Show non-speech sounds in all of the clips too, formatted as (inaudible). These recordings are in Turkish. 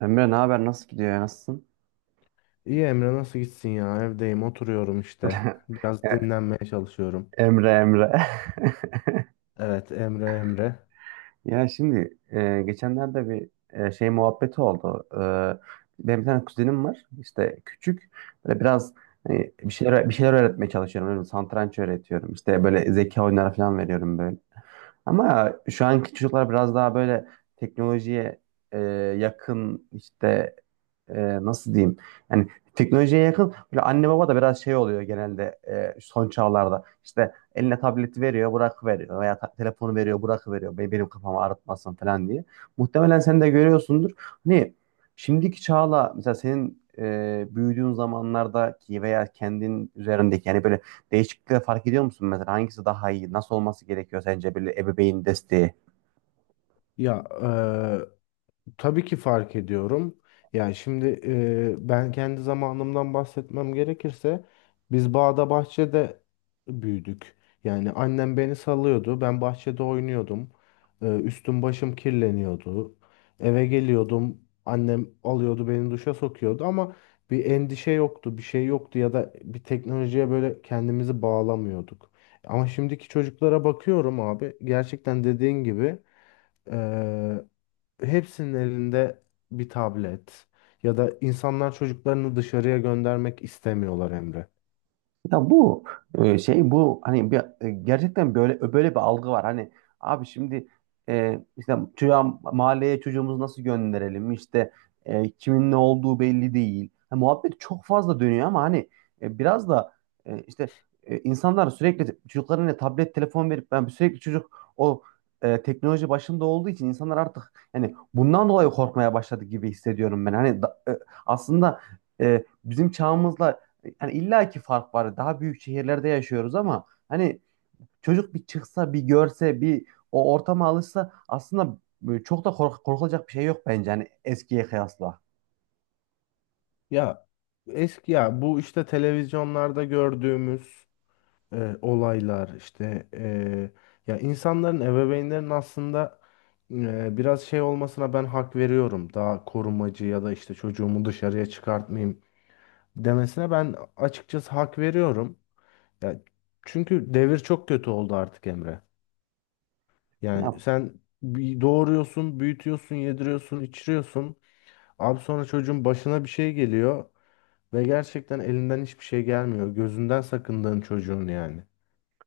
Emre ne haber? Nasıl gidiyor ya? Nasılsın? İyi Emre nasıl gitsin ya? Evdeyim, oturuyorum işte. (laughs) Biraz Ya, dinlenmeye çalışıyorum. Emre Emre. (laughs) Evet Emre Emre. Ya şimdi geçenlerde bir şey muhabbeti oldu. Benim bir tane kuzenim var. İşte küçük. Böyle biraz hani bir şeyler öğretmeye çalışıyorum. Öyle satranç öğretiyorum. İşte böyle zeka oyunları falan veriyorum böyle. Ama şu anki çocuklar biraz daha böyle teknolojiye e, yakın işte e, nasıl diyeyim? Yani teknolojiye yakın. Böyle anne baba da biraz şey oluyor genelde son çağlarda. İşte eline tableti veriyor, bırak veriyor veya telefonu veriyor, bırak veriyor. Benim kafamı ağrıtmasın falan diye. Muhtemelen sen de görüyorsundur. Hani şimdiki çağla mesela senin büyüdüğün zamanlardaki veya kendin üzerindeki yani böyle değişiklikleri fark ediyor musun mesela hangisi daha iyi, nasıl olması gerekiyor sence böyle ebeveyn desteği? Ya, tabii ki fark ediyorum. Yani şimdi ben kendi zamanımdan bahsetmem gerekirse biz bağda bahçede büyüdük. Yani annem beni salıyordu. Ben bahçede oynuyordum. Üstüm başım kirleniyordu. Eve geliyordum. Annem alıyordu beni duşa sokuyordu ama bir endişe yoktu, bir şey yoktu ya da bir teknolojiye böyle kendimizi bağlamıyorduk. Ama şimdiki çocuklara bakıyorum abi. Gerçekten dediğin gibi hepsinin elinde bir tablet ya da insanlar çocuklarını dışarıya göndermek istemiyorlar Emre. Ya bu şey bu hani gerçekten böyle bir algı var. Hani abi şimdi işte çocuğa, mahalleye çocuğumuzu nasıl gönderelim? İşte kimin ne olduğu belli değil. Ha, muhabbet çok fazla dönüyor ama hani biraz da işte insanlar sürekli çocuklarına tablet telefon verip ben sürekli çocuk o teknoloji başında olduğu için insanlar artık yani bundan dolayı korkmaya başladı gibi hissediyorum ben. Aslında bizim çağımızla yani illa ki fark var. Daha büyük şehirlerde yaşıyoruz ama hani çocuk bir çıksa, bir görse, bir o ortama alışsa aslında çok da korkulacak bir şey yok bence hani eskiye kıyasla. Ya eski ya bu işte televizyonlarda gördüğümüz olaylar işte ya insanların ebeveynlerin aslında biraz şey olmasına ben hak veriyorum. Daha korumacı ya da işte çocuğumu dışarıya çıkartmayayım demesine ben açıkçası hak veriyorum. Ya çünkü devir çok kötü oldu artık Emre. Ya, Yani sen bir doğuruyorsun, büyütüyorsun, yediriyorsun, içiriyorsun. Abi sonra çocuğun başına bir şey geliyor ve gerçekten elinden hiçbir şey gelmiyor. Gözünden sakındığın çocuğun yani.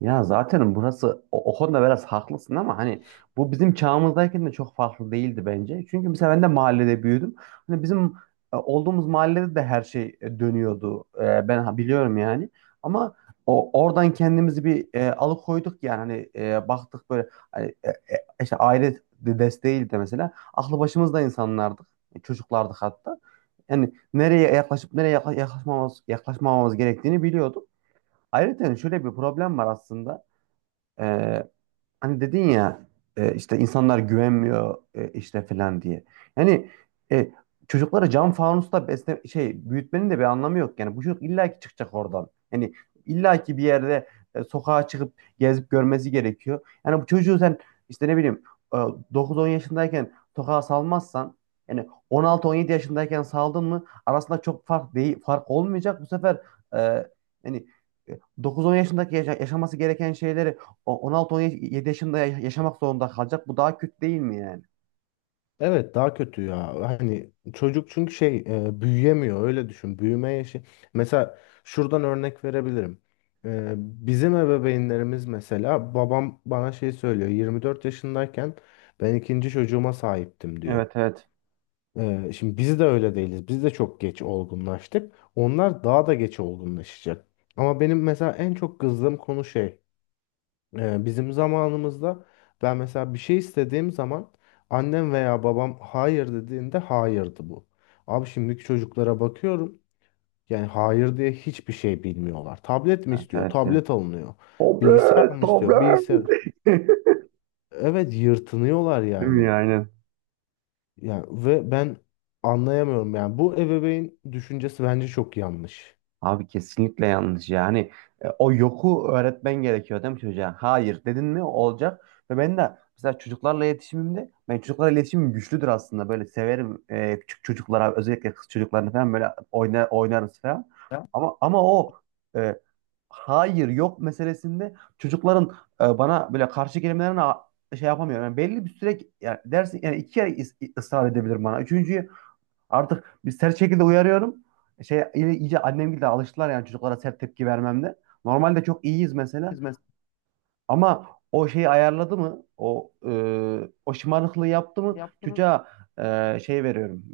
ya zaten burası o, o konuda biraz haklısın ama hani bu bizim çağımızdayken de çok farklı değildi bence. Çünkü mesela ben de mahallede büyüdüm. Hani bizim olduğumuz mahallede de her şey dönüyordu. Ben biliyorum yani. Ama o oradan kendimizi bir alıkoyduk yani hani baktık böyle hani, işte aile desteğiyle de mesela aklı başımızda insanlardık. Çocuklardık hatta. Yani nereye yaklaşıp nereye yaklaşmamamız gerektiğini biliyorduk. Ayrıca hani şöyle bir problem var aslında. Ee, Hani dedin ya işte insanlar güvenmiyor işte falan diye. Yani e, çocukları cam fanusta besle şey büyütmenin de bir anlamı yok. Yani bu çocuk illaki çıkacak oradan. Yani illaki bir yerde sokağa çıkıp gezip görmesi gerekiyor. Yani bu çocuğu sen işte ne bileyim e, 9-10 yaşındayken sokağa salmazsan yani on altı on yedi yaşındayken saldın mı arasında çok fark değil, fark olmayacak. Bu sefer e, yani 9-10 yaşındaki yaşaması gereken şeyleri o 16-17 yaşında yaşamak zorunda kalacak. Bu daha kötü değil mi yani? Evet daha kötü ya. Hani çocuk çünkü şey büyüyemiyor öyle düşün. Büyüme yaşı. Mesela şuradan örnek verebilirim. Bizim ebeveynlerimiz mesela babam bana şey söylüyor. 24 yaşındayken ben ikinci çocuğuma sahiptim diyor. Evet, evet. Şimdi biz de öyle değiliz. Biz de çok geç olgunlaştık. Onlar daha da geç olgunlaşacak. Ama benim mesela en çok kızdığım konu şey. Bizim zamanımızda ben mesela bir şey istediğim zaman annem veya babam hayır dediğinde hayırdı bu. Abi şimdiki çocuklara bakıyorum yani hayır diye hiçbir şey bilmiyorlar. Tablet mi Evet, istiyor? evet ya. Tablet alınıyor. Bilgisayar Tablet, mı istiyor? Bilgisayar. tablet. (laughs) Evet yırtınıyorlar Değil mi ya, yani. aynen. Yani ve ben anlayamıyorum yani bu ebeveyn düşüncesi bence çok yanlış. Abi kesinlikle yanlış yani. O yoku öğretmen gerekiyor değil mi çocuğa? Hayır dedin mi olacak. Ve ben de mesela çocuklarla iletişimimde ben çocuklarla iletişimim güçlüdür aslında. Böyle severim küçük çocuklara özellikle kız çocuklarını falan böyle oynarız falan. Ya, Ama o e, hayır yok meselesinde çocukların bana böyle karşı kelimelerine şey yapamıyorum. Yani belli bir süre yani dersin yani iki kere ısrar edebilirim bana. Üçüncüyü artık bir sert şekilde uyarıyorum. Şey iyice annem gibi de alıştılar yani çocuklara sert tepki vermemde. Normalde çok iyiyiz mesela, hizmet. ama o şeyi ayarladı mı? O şımarıklığı yaptı mı? Çocuğa şey veriyorum.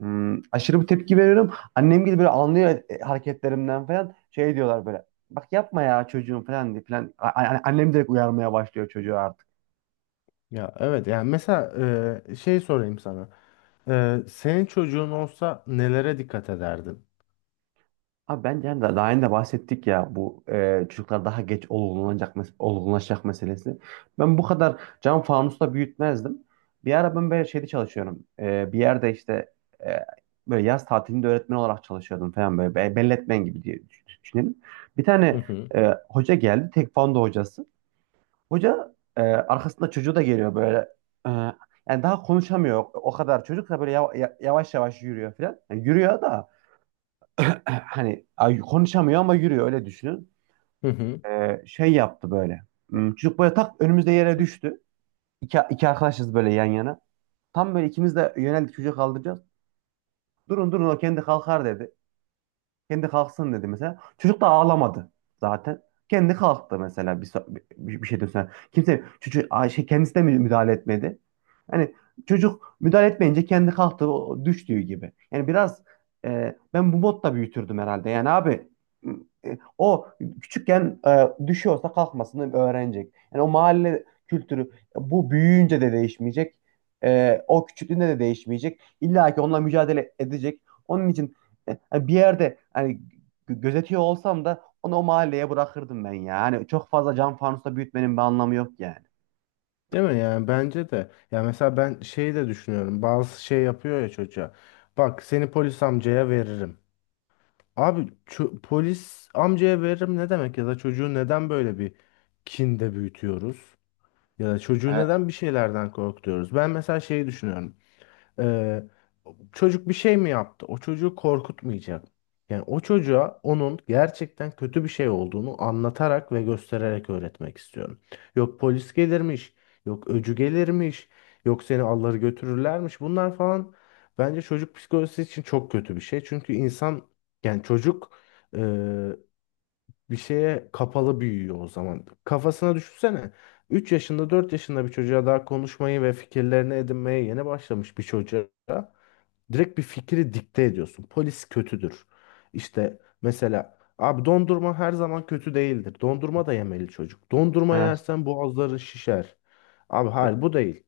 Hmm, aşırı bir tepki veriyorum. Annem gibi böyle anlıyor hareketlerimden falan. Şey diyorlar böyle. Bak yapma ya çocuğum falan diye falan. Hani annem direkt uyarmaya başlıyor çocuğu artık. Ya evet yani mesela şey sorayım sana. Senin çocuğun olsa nelere dikkat ederdin? Abi bence hani daha önce de bahsettik ya bu çocuklar daha geç olgunlanacak, olgunlaşacak meselesi. Ben bu kadar cam fanusta büyütmezdim. Bir ara ben böyle şeyde çalışıyorum. Bir yerde işte e, böyle yaz tatilinde öğretmen olarak çalışıyordum falan böyle. Belletmen gibi diye düşünelim. Bir Hı tane hı. Hoca geldi. Tekvando hocası. Hoca arkasında çocuğu da geliyor böyle. E, Yani daha konuşamıyor o kadar. Çocuk da böyle yavaş yavaş yürüyor falan. Yani yürüyor da (clears throat) hani ay, konuşamıyor ama yürüyor öyle düşünün. Hı hı. Şey yaptı böyle. Hmm, çocuk böyle tak önümüzde yere düştü. İki arkadaşız böyle yan yana. Tam böyle ikimiz de yöneldik çocuğu kaldıracağız. Durun durun o kendi kalkar dedi. Kendi kalksın dedi mesela. Çocuk da ağlamadı zaten. Kendi kalktı mesela bir şeyden sonra. Kimse çocuk şey, kendisi de müdahale etmedi. Yani çocuk müdahale etmeyince kendi kalktı o düştüğü gibi. Yani biraz ben bu modda büyütürdüm herhalde. Yani abi o küçükken düşüyorsa kalkmasını öğrenecek. Yani o mahalle kültürü bu büyüyünce de değişmeyecek. O küçüklüğünde de değişmeyecek. İlla ki onunla mücadele edecek. Onun için hani bir yerde hani gözetiyor olsam da onu o mahalleye bırakırdım ben ya. Hani çok fazla cam fanusta büyütmenin bir anlamı yok yani. Değil mi yani bence de. Ya mesela ben şeyi de düşünüyorum. Bazı şey yapıyor ya çocuğa. Bak seni polis amcaya veririm. Abi polis amcaya veririm ne demek ya da çocuğu neden böyle bir kinde büyütüyoruz? Ya da çocuğu neden bir şeylerden korkutuyoruz? Ben mesela şeyi düşünüyorum. Ee, Çocuk bir şey mi yaptı? O çocuğu korkutmayacak. Yani o çocuğa onun gerçekten kötü bir şey olduğunu anlatarak ve göstererek öğretmek istiyorum. Yok polis gelirmiş, yok öcü gelirmiş, yok seni alları götürürlermiş. Bunlar falan bence çocuk psikolojisi için çok kötü bir şey. Çünkü insan yani çocuk bir şeye kapalı büyüyor o zaman. Kafasına düşünsene. 3 yaşında 4 yaşında bir çocuğa daha konuşmayı ve fikirlerini edinmeye yeni başlamış bir çocuğa direkt bir fikri dikte ediyorsun. Polis kötüdür. İşte mesela abi dondurma her zaman kötü değildir. Dondurma da yemeli çocuk. Dondurma Evet. yersen boğazları şişer. Abi E, hayır bu değil.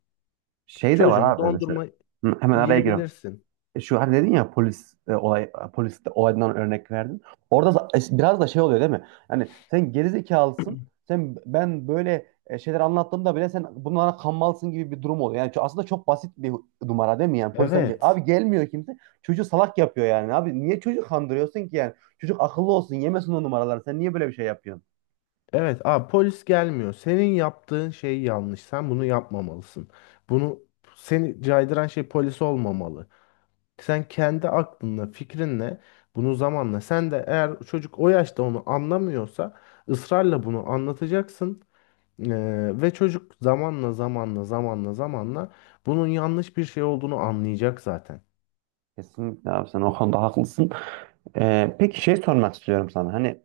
Şey de var Çocuğum abi mesela. dondurma Hı, hemen araya giriyorum. yiyebilirsin. Şu hani dedin ya polis e, olay polis de olaydan örnek verdin. Orada biraz da şey oluyor değil mi? Hani sen gerizekalısın. Sen, böyle şeyler anlattığımda bile sen bunlara kanmalısın gibi bir durum oluyor. Yani aslında çok basit bir numara değil mi? Yani polis amca Evet. abi gelmiyor kimse. Çocuğu salak yapıyor yani. Abi niye çocuğu kandırıyorsun ki yani? Çocuk akıllı olsun, yemesin o numaraları. Sen niye böyle bir şey yapıyorsun? Evet, polis gelmiyor. Senin yaptığın şey yanlış. Sen bunu yapmamalısın. Bunu seni caydıran şey polis olmamalı. Sen kendi aklınla, fikrinle bunu zamanla. Sen de eğer çocuk o yaşta onu anlamıyorsa ısrarla bunu anlatacaksın. Ve çocuk zamanla zamanla zamanla zamanla bunun yanlış bir şey olduğunu anlayacak zaten. Kesinlikle abi sen o konuda haklısın. Peki şey sormak istiyorum sana. Hani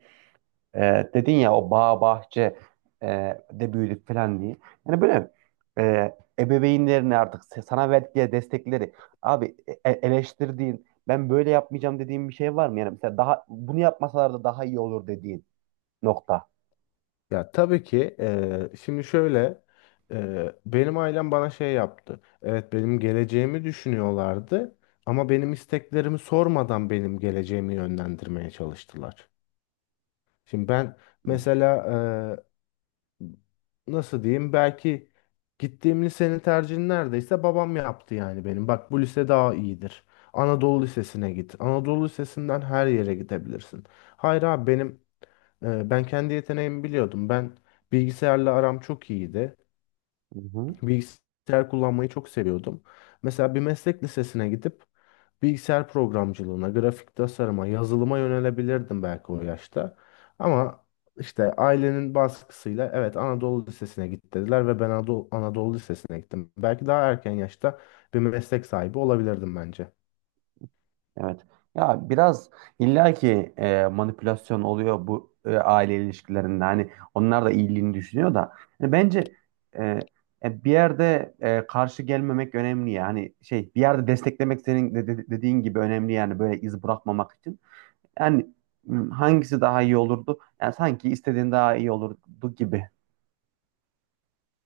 E, dedin ya o bağ bahçe e, de büyüdük falan diye. Yani böyle ebeveynlerin artık sana verdikleri destekleri abi eleştirdiğin ben böyle yapmayacağım dediğin bir şey var mı? Yani mesela daha bunu yapmasalar da daha iyi olur dediğin nokta. Ya tabii ki şimdi şöyle benim ailem bana şey yaptı. Evet benim geleceğimi düşünüyorlardı ama benim isteklerimi sormadan benim geleceğimi yönlendirmeye çalıştılar. Şimdi ben Hı mesela eee, nasıl diyeyim belki gittiğim lisenin tercihini neredeyse babam yaptı yani benim. Bak bu lise daha iyidir. Anadolu Lisesi'ne git. Anadolu Lisesi'nden her yere gidebilirsin. Hayır abi benim. Ben kendi yeteneğimi biliyordum. Ben bilgisayarla aram çok iyiydi. hı. Bilgisayar kullanmayı çok seviyordum. Mesela bir meslek lisesine gidip bilgisayar programcılığına, grafik tasarıma, yazılıma yönelebilirdim belki o yaşta. Ama işte ailenin baskısıyla evet Anadolu Lisesi'ne git dediler ve ben Anadolu Lisesi'ne gittim. Belki daha erken yaşta bir meslek sahibi olabilirdim bence. Evet. Ya biraz illaki manipülasyon oluyor bu aile ilişkilerinde. Hani onlar da iyiliğini düşünüyor da. Yani bence e, bir yerde karşı gelmemek önemli yani şey bir yerde desteklemek senin dediğin gibi önemli yani böyle iz bırakmamak için. Yani m, hangisi daha iyi olurdu? Yani sanki istediğin daha iyi olurdu gibi